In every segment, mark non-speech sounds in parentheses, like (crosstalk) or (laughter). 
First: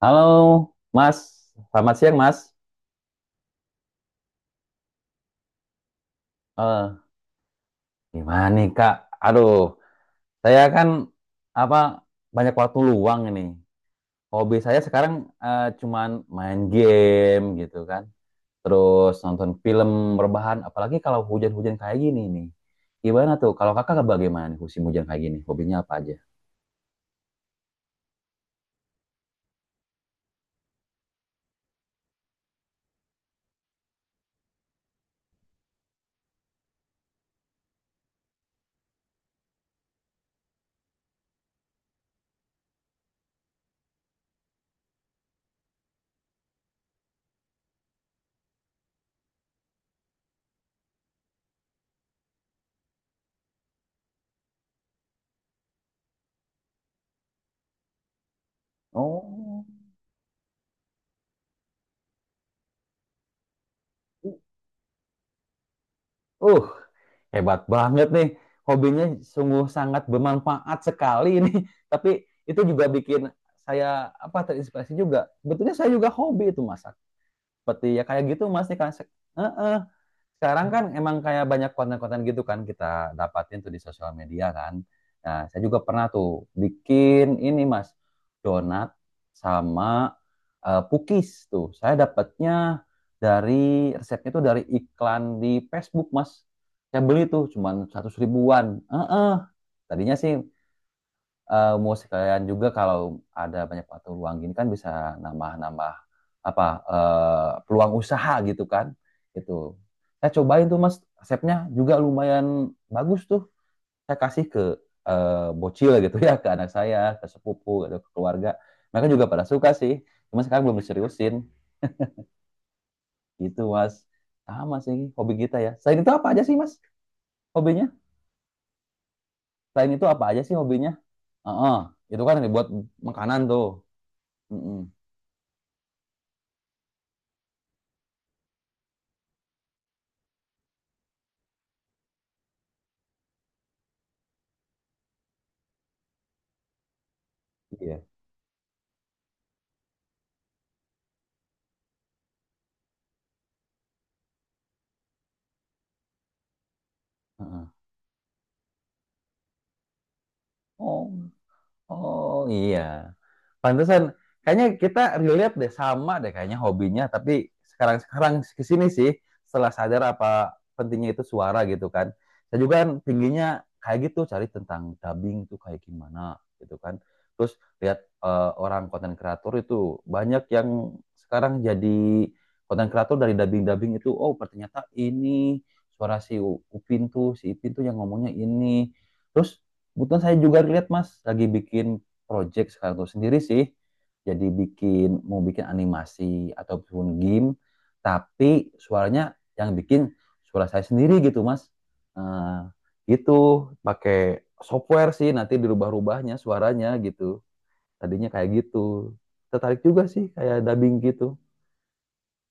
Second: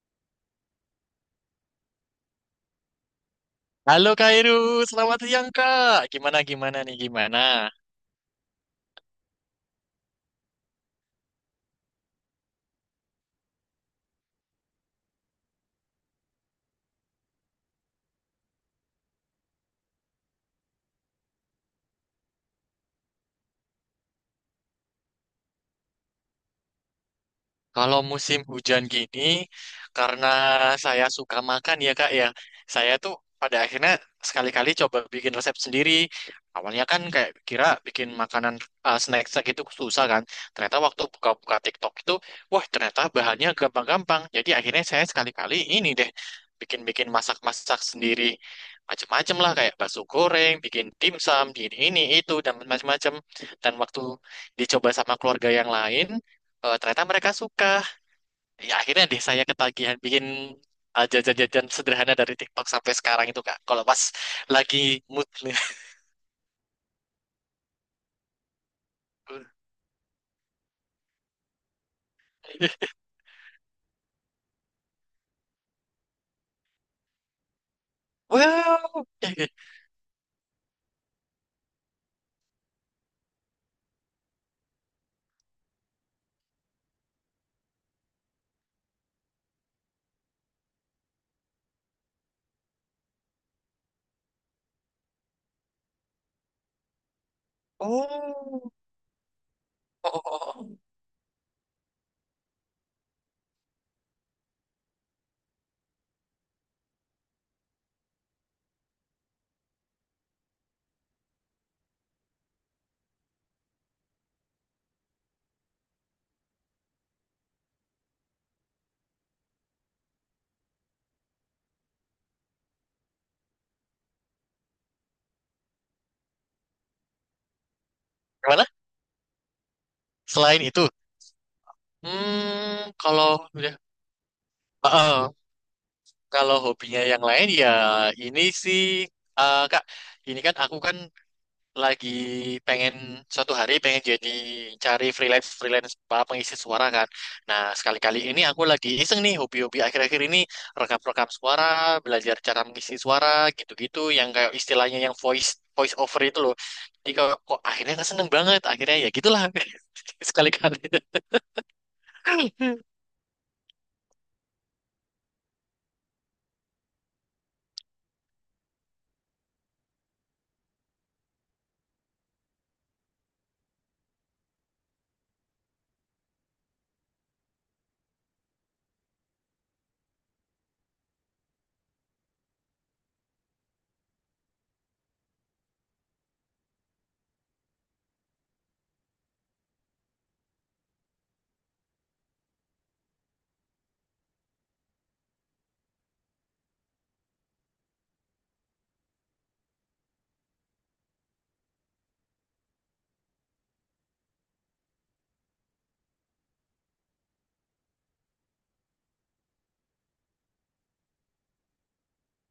Halo, Mas. Selamat siang, Mas. Halo Kak Iru, selamat siang Kak. Gimana gimana nih Eh, gimana? Gimana nih, Kak? Aduh, saya kan apa banyak waktu luang ini. Hobi saya sekarang cuman main game gitu kan. Terus nonton film rebahan, apalagi kalau hujan-hujan kayak gini nih. Gimana tuh? Kalau Kakak bagaimana nih musim hujan kayak gini? Hobinya apa aja? Kalau musim hujan gini, karena saya suka makan ya Kak ya, saya tuh pada akhirnya sekali-kali coba bikin resep sendiri. Awalnya kan kayak kira bikin makanan snack-snack itu susah kan. Ternyata waktu buka-buka TikTok itu, wah ternyata bahannya gampang-gampang. Jadi akhirnya saya sekali-kali ini deh bikin-bikin masak-masak sendiri. Macem-macem lah kayak bakso goreng, bikin dimsum, ini itu dan macem-macem. Dan waktu dicoba sama keluarga yang lain, eh, ternyata mereka suka, ya akhirnya deh saya Oh. ketagihan bikin jajan-jajan sederhana dari TikTok sampai sekarang itu kak kalau pas lagi mood nih. Uh, Hebat banget nih. Hobinya sungguh sangat bermanfaat sekali ini. (laughs) Tapi itu juga (laughs) bikin saya apa terinspirasi juga. Sebetulnya saya juga hobi itu, Mas, seperti ya kayak gitu, mas, nih kan Wow. Heeh. Sekarang kan emang kayak banyak konten-konten gitu kan. Kita dapatin tuh di sosial media kan. Nah, saya juga pernah tuh bikin ini, mas, donat sama pukis tuh. Saya dapatnya dari, resepnya tuh dari iklan di Facebook, mas. Saya beli tuh cuman 100 ribuan. Oh. Eh, eh. oh, Tadinya oh, sih oh. oh. Mau sekalian juga, kalau ada banyak waktu luang gini kan bisa nambah-nambah apa peluang usaha gitu kan. Itu saya cobain tuh, mas, resepnya juga lumayan bagus tuh. Saya kasih ke eh, bocil gitu, ya, ke anak saya, ke sepupu gitu, ke keluarga. Mereka juga pada suka sih, cuma sekarang belum diseriusin gitu, mas. Sama sih hobi kita, ya. Selain itu apa aja sih, mas, hobinya? Gimana Selain itu apa aja sih selain itu? hobinya? Heeh. Itu kan yang dibuat Hmm, kalau makanan tuh. udah. Mm-mm. Ah, ah. Kalau hobinya yang lain ya ini sih, kak, ini kan aku kan lagi pengen, suatu hari pengen jadi cari freelance freelance apa, pengisi suara kan. Nah, Iya. sekali-kali ini aku lagi iseng nih hobi-hobi akhir-akhir ini rekam-rekam suara, belajar cara mengisi suara gitu-gitu yang kayak istilahnya yang voice voice over itu loh. Jadi kok Heeh. akhirnya kan seneng banget. Akhirnya ya gitulah. (laughs) Sekali-kali. Oh, oh iya. Pantesan kayaknya kita relate deh, sama deh kayaknya hobinya. Tapi sekarang-sekarang ke sini sih setelah sadar apa pentingnya itu suara gitu kan. Saya juga kan tingginya kayak gitu cari tentang dubbing tuh kayak gimana gitu kan. Terus lihat orang konten kreator itu banyak yang sekarang jadi konten kreator dari dubbing-dubbing itu. Oh, ternyata ini suara si Upin tuh, si Ipin tuh yang ngomongnya ini. Terus kebetulan saya juga lihat Mas lagi bikin project sekarang tuh sendiri sih. Jadi mau bikin animasi ataupun game, tapi suaranya yang bikin suara saya sendiri gitu, Mas. Nah, gitu pakai software sih, nanti dirubah-rubahnya suaranya gitu. Tadinya kayak gitu. Tertarik juga sih kayak dubbing gitu.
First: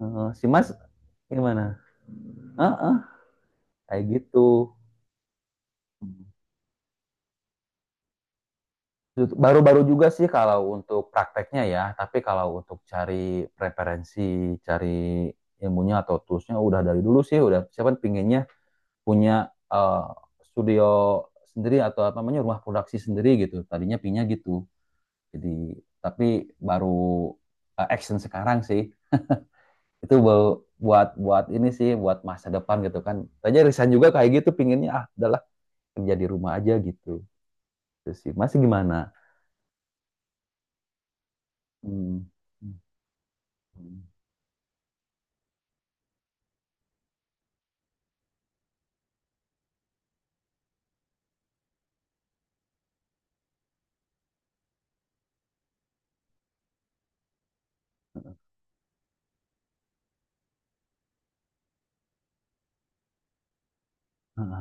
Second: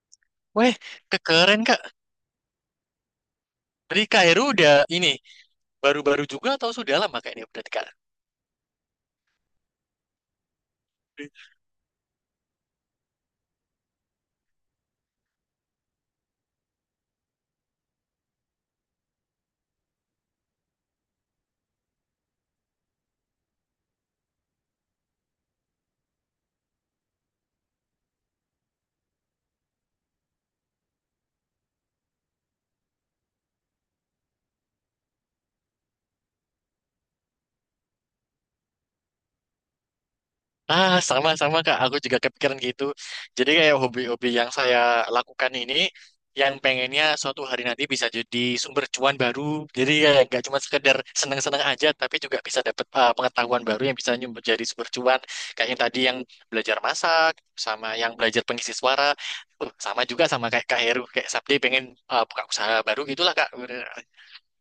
Si Mas Weh, kekeren gimana? Kak. Heeh, kayak Dari Kak gitu. udah ini baru-baru Hmm. juga atau sudah lama Kak ini berarti Kak? Baru-baru juga sih kalau untuk prakteknya ya, tapi kalau untuk cari referensi, cari ilmunya atau toolsnya udah dari dulu sih. Udah, siapa pinginnya punya eh, studio sendiri, atau apa namanya rumah produksi sendiri gitu. Tadinya pinginnya gitu. Jadi tapi baru action sekarang sih itu buat buat ini sih buat masa depan gitu kan. Tanya Risan juga kayak gitu pinginnya, ah udahlah kerja di rumah aja gitu. Terus sih masih gimana? Ah, sama-sama Kak. Aku juga Hmm. kepikiran gitu. Jadi kayak Hmm. hobi-hobi yang saya lakukan ini, yang pengennya suatu hari nanti bisa jadi sumber cuan baru. Jadi kayak nggak cuma sekedar seneng-seneng aja, tapi juga bisa dapat pengetahuan baru yang bisa nyumber jadi sumber cuan. Kayak yang tadi yang belajar masak, sama yang belajar pengisi suara. Sama juga sama kayak Kak Heru, kayak Sabdi pengen buka usaha baru gitulah Kak. Hmm.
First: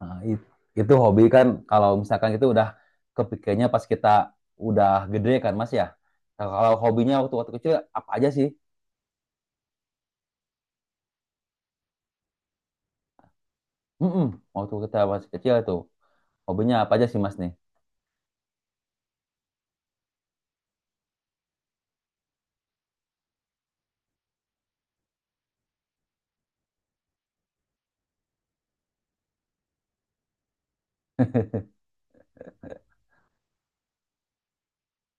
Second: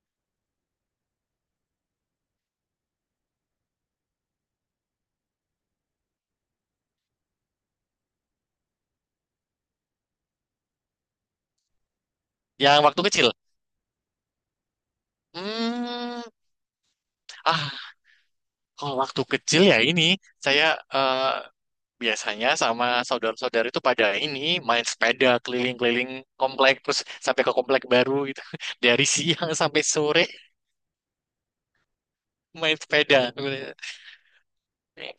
Nah, itu hobi kan kalau misalkan itu udah kepikirnya pas kita udah gede kan, Mas, ya. Nah, kalau hobinya waktu waktu kecil apa aja sih? Yang waktu kecil. Mm-mm. Waktu kita masih kecil itu Hmm, hobinya apa aja sih, Mas, nih? ah, kalau waktu kecil ya ini saya eh, biasanya sama saudara-saudara itu pada ini main sepeda keliling-keliling komplek terus sampai ke komplek baru gitu. (laughs) Dari siang sampai sore main sepeda.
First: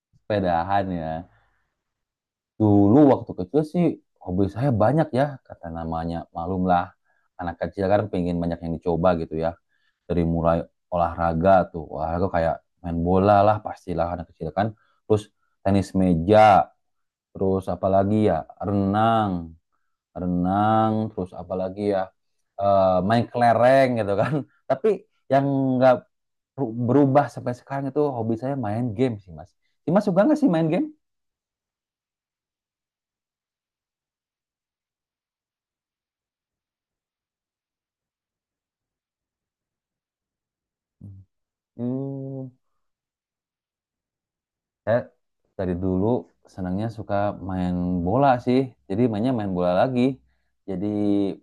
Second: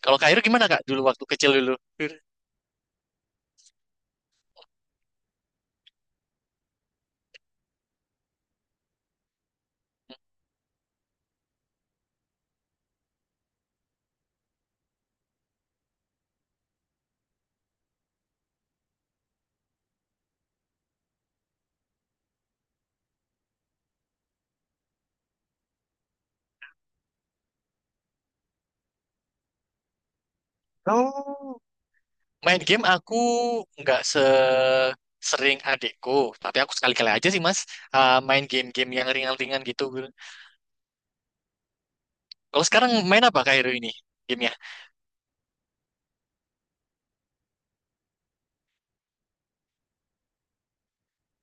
Kalau Kak Iru gimana Kak Sepedahan dulu ya. waktu kecil dulu? Dulu waktu kecil sih hobi saya banyak, ya, kata namanya malumlah, anak kecil kan pengen banyak yang dicoba gitu ya. Dari mulai olahraga tuh, olahraga kayak main bola lah, pastilah anak kecil kan. Terus tenis meja, terus apalagi ya, renang, renang, terus apalagi ya, main kelereng gitu kan. (laughs) Tapi yang nggak berubah sampai sekarang itu hobi saya main game sih, mas. Si Mas suka nggak sih main game? Oh, main game aku nggak se sering adekku, tapi aku sekali-kali aja sih Mas, main game-game yang ringan-ringan gitu. Hmm, Kalau sekarang main apa Kak Iru ini gamenya? saya dari dulu senangnya suka main bola sih. Jadi mainnya main bola lagi. Jadi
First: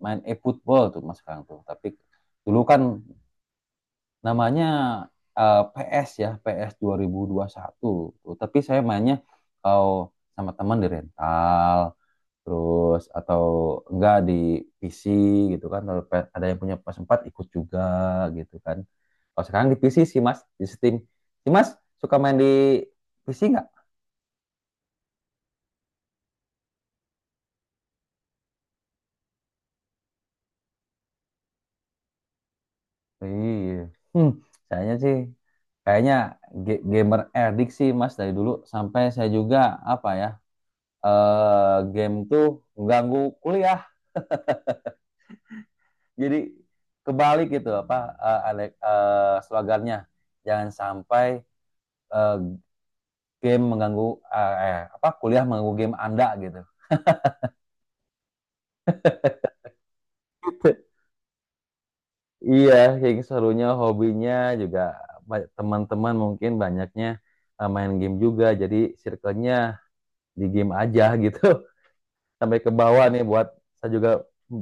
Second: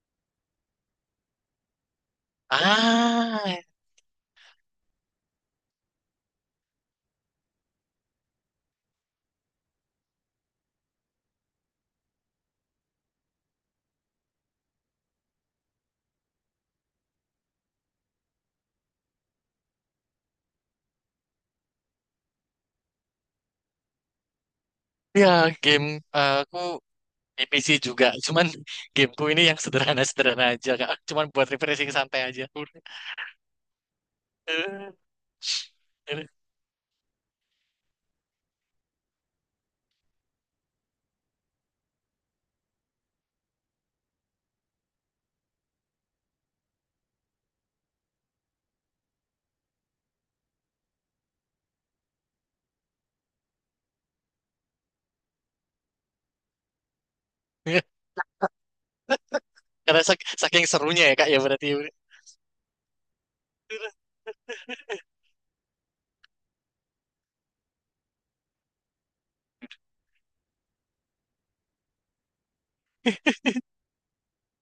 main e-football tuh, mas, sekarang tuh. Tapi dulu kan Ah, namanya PS ya, PS 2021 tuh. Tapi saya mainnya kalau sama teman di rental, terus atau enggak di PC gitu kan. Kalau ada yang punya PS4 ikut juga gitu kan. Kalau sekarang di PC sih, Mas, di Steam. Si Mas suka main di PC nggak? ya game, aku di PC juga, cuman gameku ini yang sederhana-sederhana aja, Kak. Cuman buat refreshing santai aja. (laughs) Udah. Iya. Hmm, Eh, sayanya sih kayaknya gamer addict sih, Mas, dari dulu sampai saya juga apa ya game tuh mengganggu kuliah, jadi kebalik gitu apa, slogannya jangan sampai eh, game mengganggu, apa, kuliah mengganggu game Anda gitu. eh. Karena saking serunya (laughs) ya, Kak, ya berarti. Iya, kayak gitu, serunya hobinya juga teman-teman mungkin banyaknya main game juga, jadi circle-nya di game aja gitu. (laughs) Sampai ke bawah nih buat saya juga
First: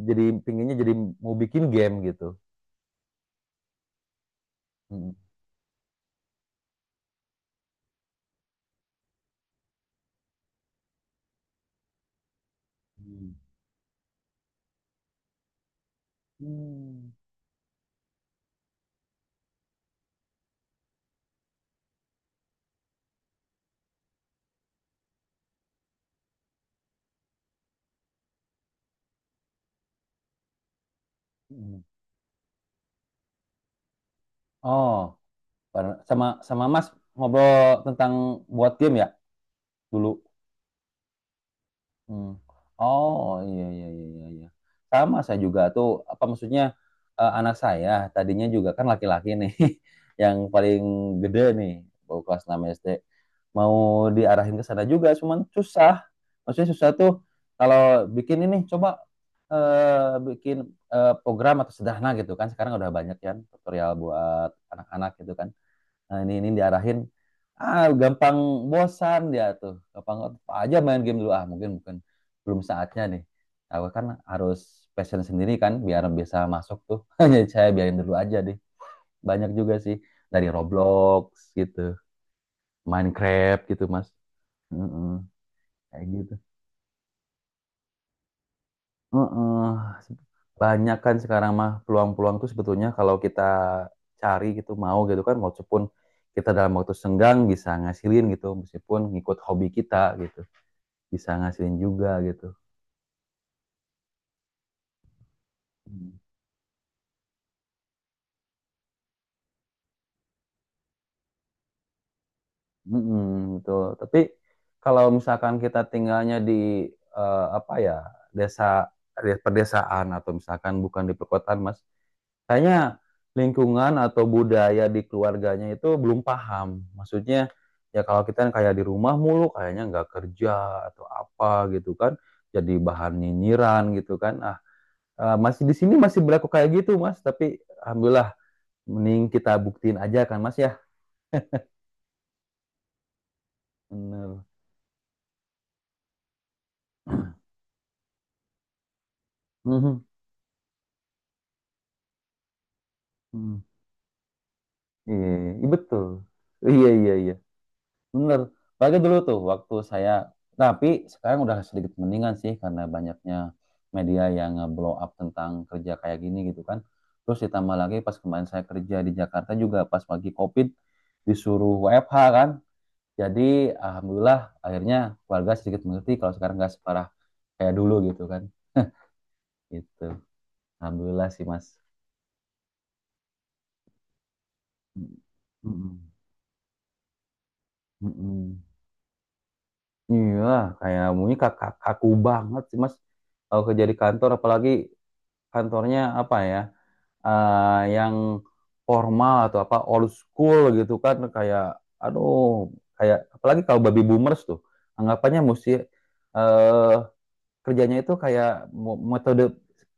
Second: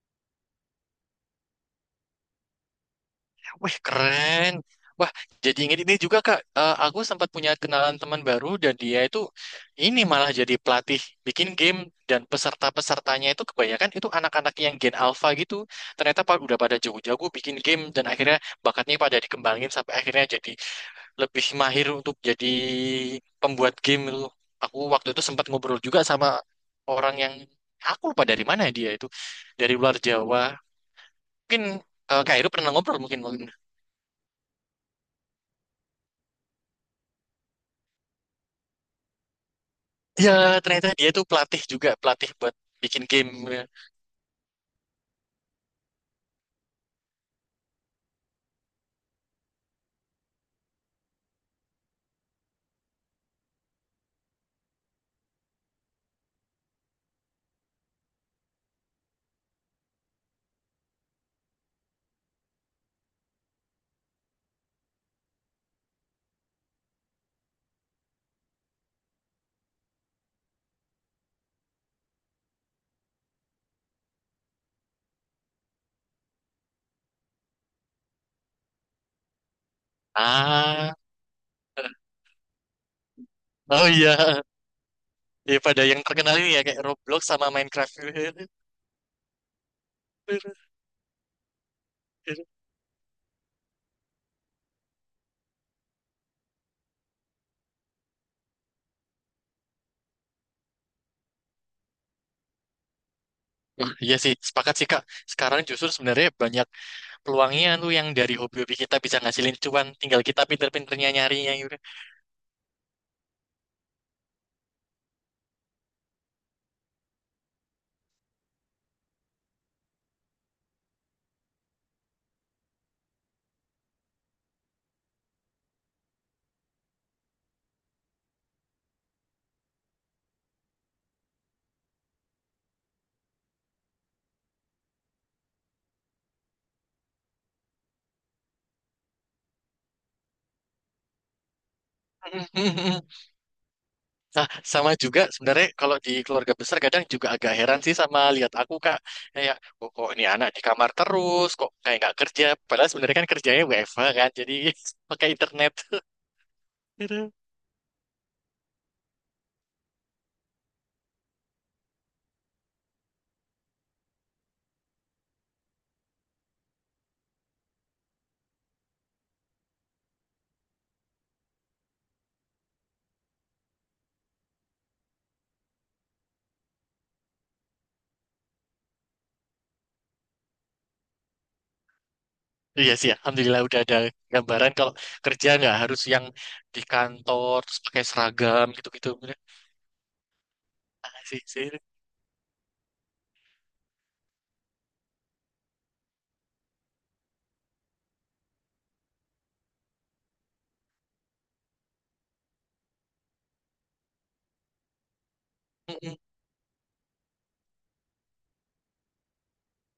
jadi pinginnya jadi mau bikin game gitu. Wih, keren. Wah, Hmm. jadi inget ini juga, Kak. Eh, aku sempat punya kenalan teman baru dan dia itu ini malah jadi pelatih bikin game dan peserta-pesertanya itu kebanyakan itu anak-anak yang gen alpha gitu. Ternyata udah pada Hmm. jago-jago bikin game dan akhirnya bakatnya pada dikembangin sampai akhirnya jadi lebih mahir untuk jadi pembuat game itu. Aku waktu itu sempat ngobrol juga sama orang yang, aku lupa dari mana dia itu, dari luar Jawa. Mungkin eh, Kak Heru pernah ngobrol mungkin mungkin. Oh, sama sama, Mas, ngobrol tentang buat game ya dulu. Ya, ternyata dia itu pelatih juga, pelatih Hmm. buat bikin game. Oh iya iya iya iya, iya. Sama saya juga tuh apa maksudnya anak saya tadinya juga kan laki-laki nih (laughs) yang paling gede nih baru kelas 6 SD, mau diarahin ke sana juga cuman susah. Maksudnya susah tuh kalau bikin ini, coba bikin program atau sederhana gitu kan, sekarang udah banyak kan tutorial buat anak-anak gitu kan. Nah, ini diarahin, ah gampang bosan dia tuh. Gampang apa aja, main game dulu, ah mungkin bukan belum saatnya nih. Aku kan harus passion sendiri kan biar bisa masuk tuh. (laughs) Jadi saya biarin dulu aja deh. Banyak juga sih dari Ah, Roblox gitu, Minecraft gitu, oh Mas. iya. Mm-mm, Ya pada yang kayak gitu. terkenal ini ya kayak Roblox sama Minecraft. Heeh. Banyak kan sekarang mah peluang-peluang tuh sebetulnya, kalau kita cari gitu mau gitu kan, walaupun kita dalam waktu senggang bisa ngasilin gitu, meskipun ngikut hobi kita gitu, bisa ngasilin juga gitu. Wah, iya sih, sepakat sih Kak. Sekarang justru Hmm. sebenarnya banyak peluangnya tuh yang dari hobi-hobi kita bisa ngasilin cuan, tinggal kita pinter-pinternya nyarinya gitu. Mm-mm, betul. Tapi kalau misalkan kita tinggalnya di, apa ya, desa, pedesaan, atau misalkan bukan di perkotaan, mas. Kayaknya lingkungan atau budaya di keluarganya itu belum paham. Maksudnya, ya kalau kita yang kayak di rumah mulu, kayaknya nggak kerja atau apa gitu kan. Jadi bahan nyinyiran gitu kan. Ah, masih di sini masih berlaku kayak gitu, Mas. Tapi alhamdulillah, mending kita buktiin aja kan, Mas ya. (laughs) Mhm, mhm, mhm. Bener. Nah, sama juga sebenarnya kalau di keluarga besar kadang juga agak heran sih sama lihat aku Kak. Kayak kok, Mhm. kok ini anak di kamar terus, kok kayak nggak kerja. Padahal sebenarnya kan kerjanya Mhm. WFH kan, jadi (laughs) Iya, pakai iya, iya, internet. (laughs) betul. Iya, iya, Gitu. iya. Bener. Apalagi dulu tuh waktu saya, nah, tapi sekarang udah sedikit mendingan sih karena banyaknya media yang nge-blow up tentang kerja kayak gini gitu kan. Terus ditambah lagi pas kemarin saya kerja di Jakarta juga pas pagi COVID disuruh WFH kan. Jadi alhamdulillah akhirnya keluarga sedikit mengerti kalau sekarang nggak separah kayak dulu gitu kan. (laughs) Gitu. Alhamdulillah sih, Mas. Iya sih, alhamdulillah udah ada gambaran kalau kerja nggak Mm-mm. harus yang di kantor terus pakai Mm-mm. seragam gitu-gitu. Iya, kayak Ah, maunya sih, kak sih. kak- kaku banget sih, Mas. Kalau kerja di kantor, apalagi kantornya apa ya, yang formal atau apa old school gitu kan, kayak aduh, kayak apalagi kalau baby boomers tuh anggapannya mesti Mhm, eh kerjanya itu kayak metode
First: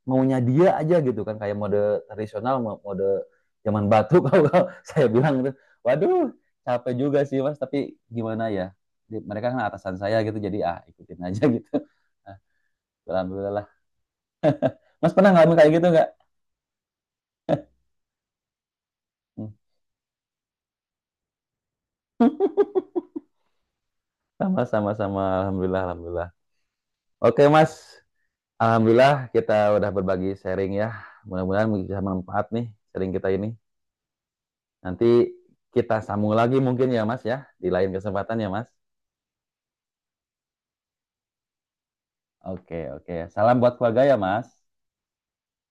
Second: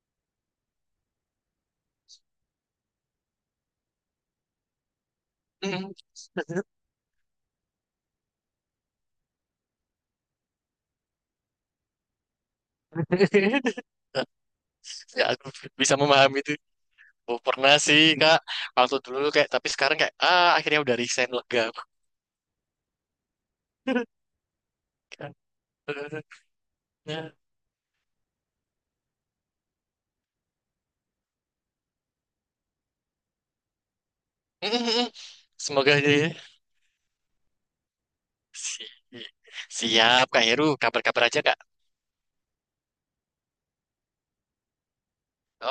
maunya dia aja gitu kan, kayak mode tradisional, mode zaman batu. (laughs) Kalau saya bilang gitu, mhm. waduh, capek juga sih, mas, tapi gimana ya, mereka kan atasan saya gitu, jadi ah ikutin aja. (laughs) Gitu. Nah, alhamdulillah, (laughs) mas, Ya, pernah aku ngalamin kayak gitu bisa nggak? memahami itu. Oh, pernah sih kak waktu dulu kayak, tapi sekarang kayak ah akhirnya udah resign lega. Sama-sama, sama. (laughs) Alhamdulillah, alhamdulillah. Ya. Oke, Mas. Alhamdulillah kita udah berbagi sharing ya. Mudah-mudahan bisa manfaat nih sharing kita ini. Nanti Mm-mm. Semoga kita aja ya. sambung lagi mungkin ya, Mas ya, di lain kesempatan ya, Mas. Si- siap kak Heru, kabar-kabar aja kak. Oke, oke. Salam buat keluarga ya, Mas.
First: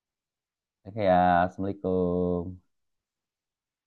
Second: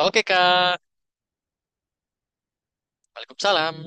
Oke kak. Oke ya, Assalamualaikum. Waalaikumsalam.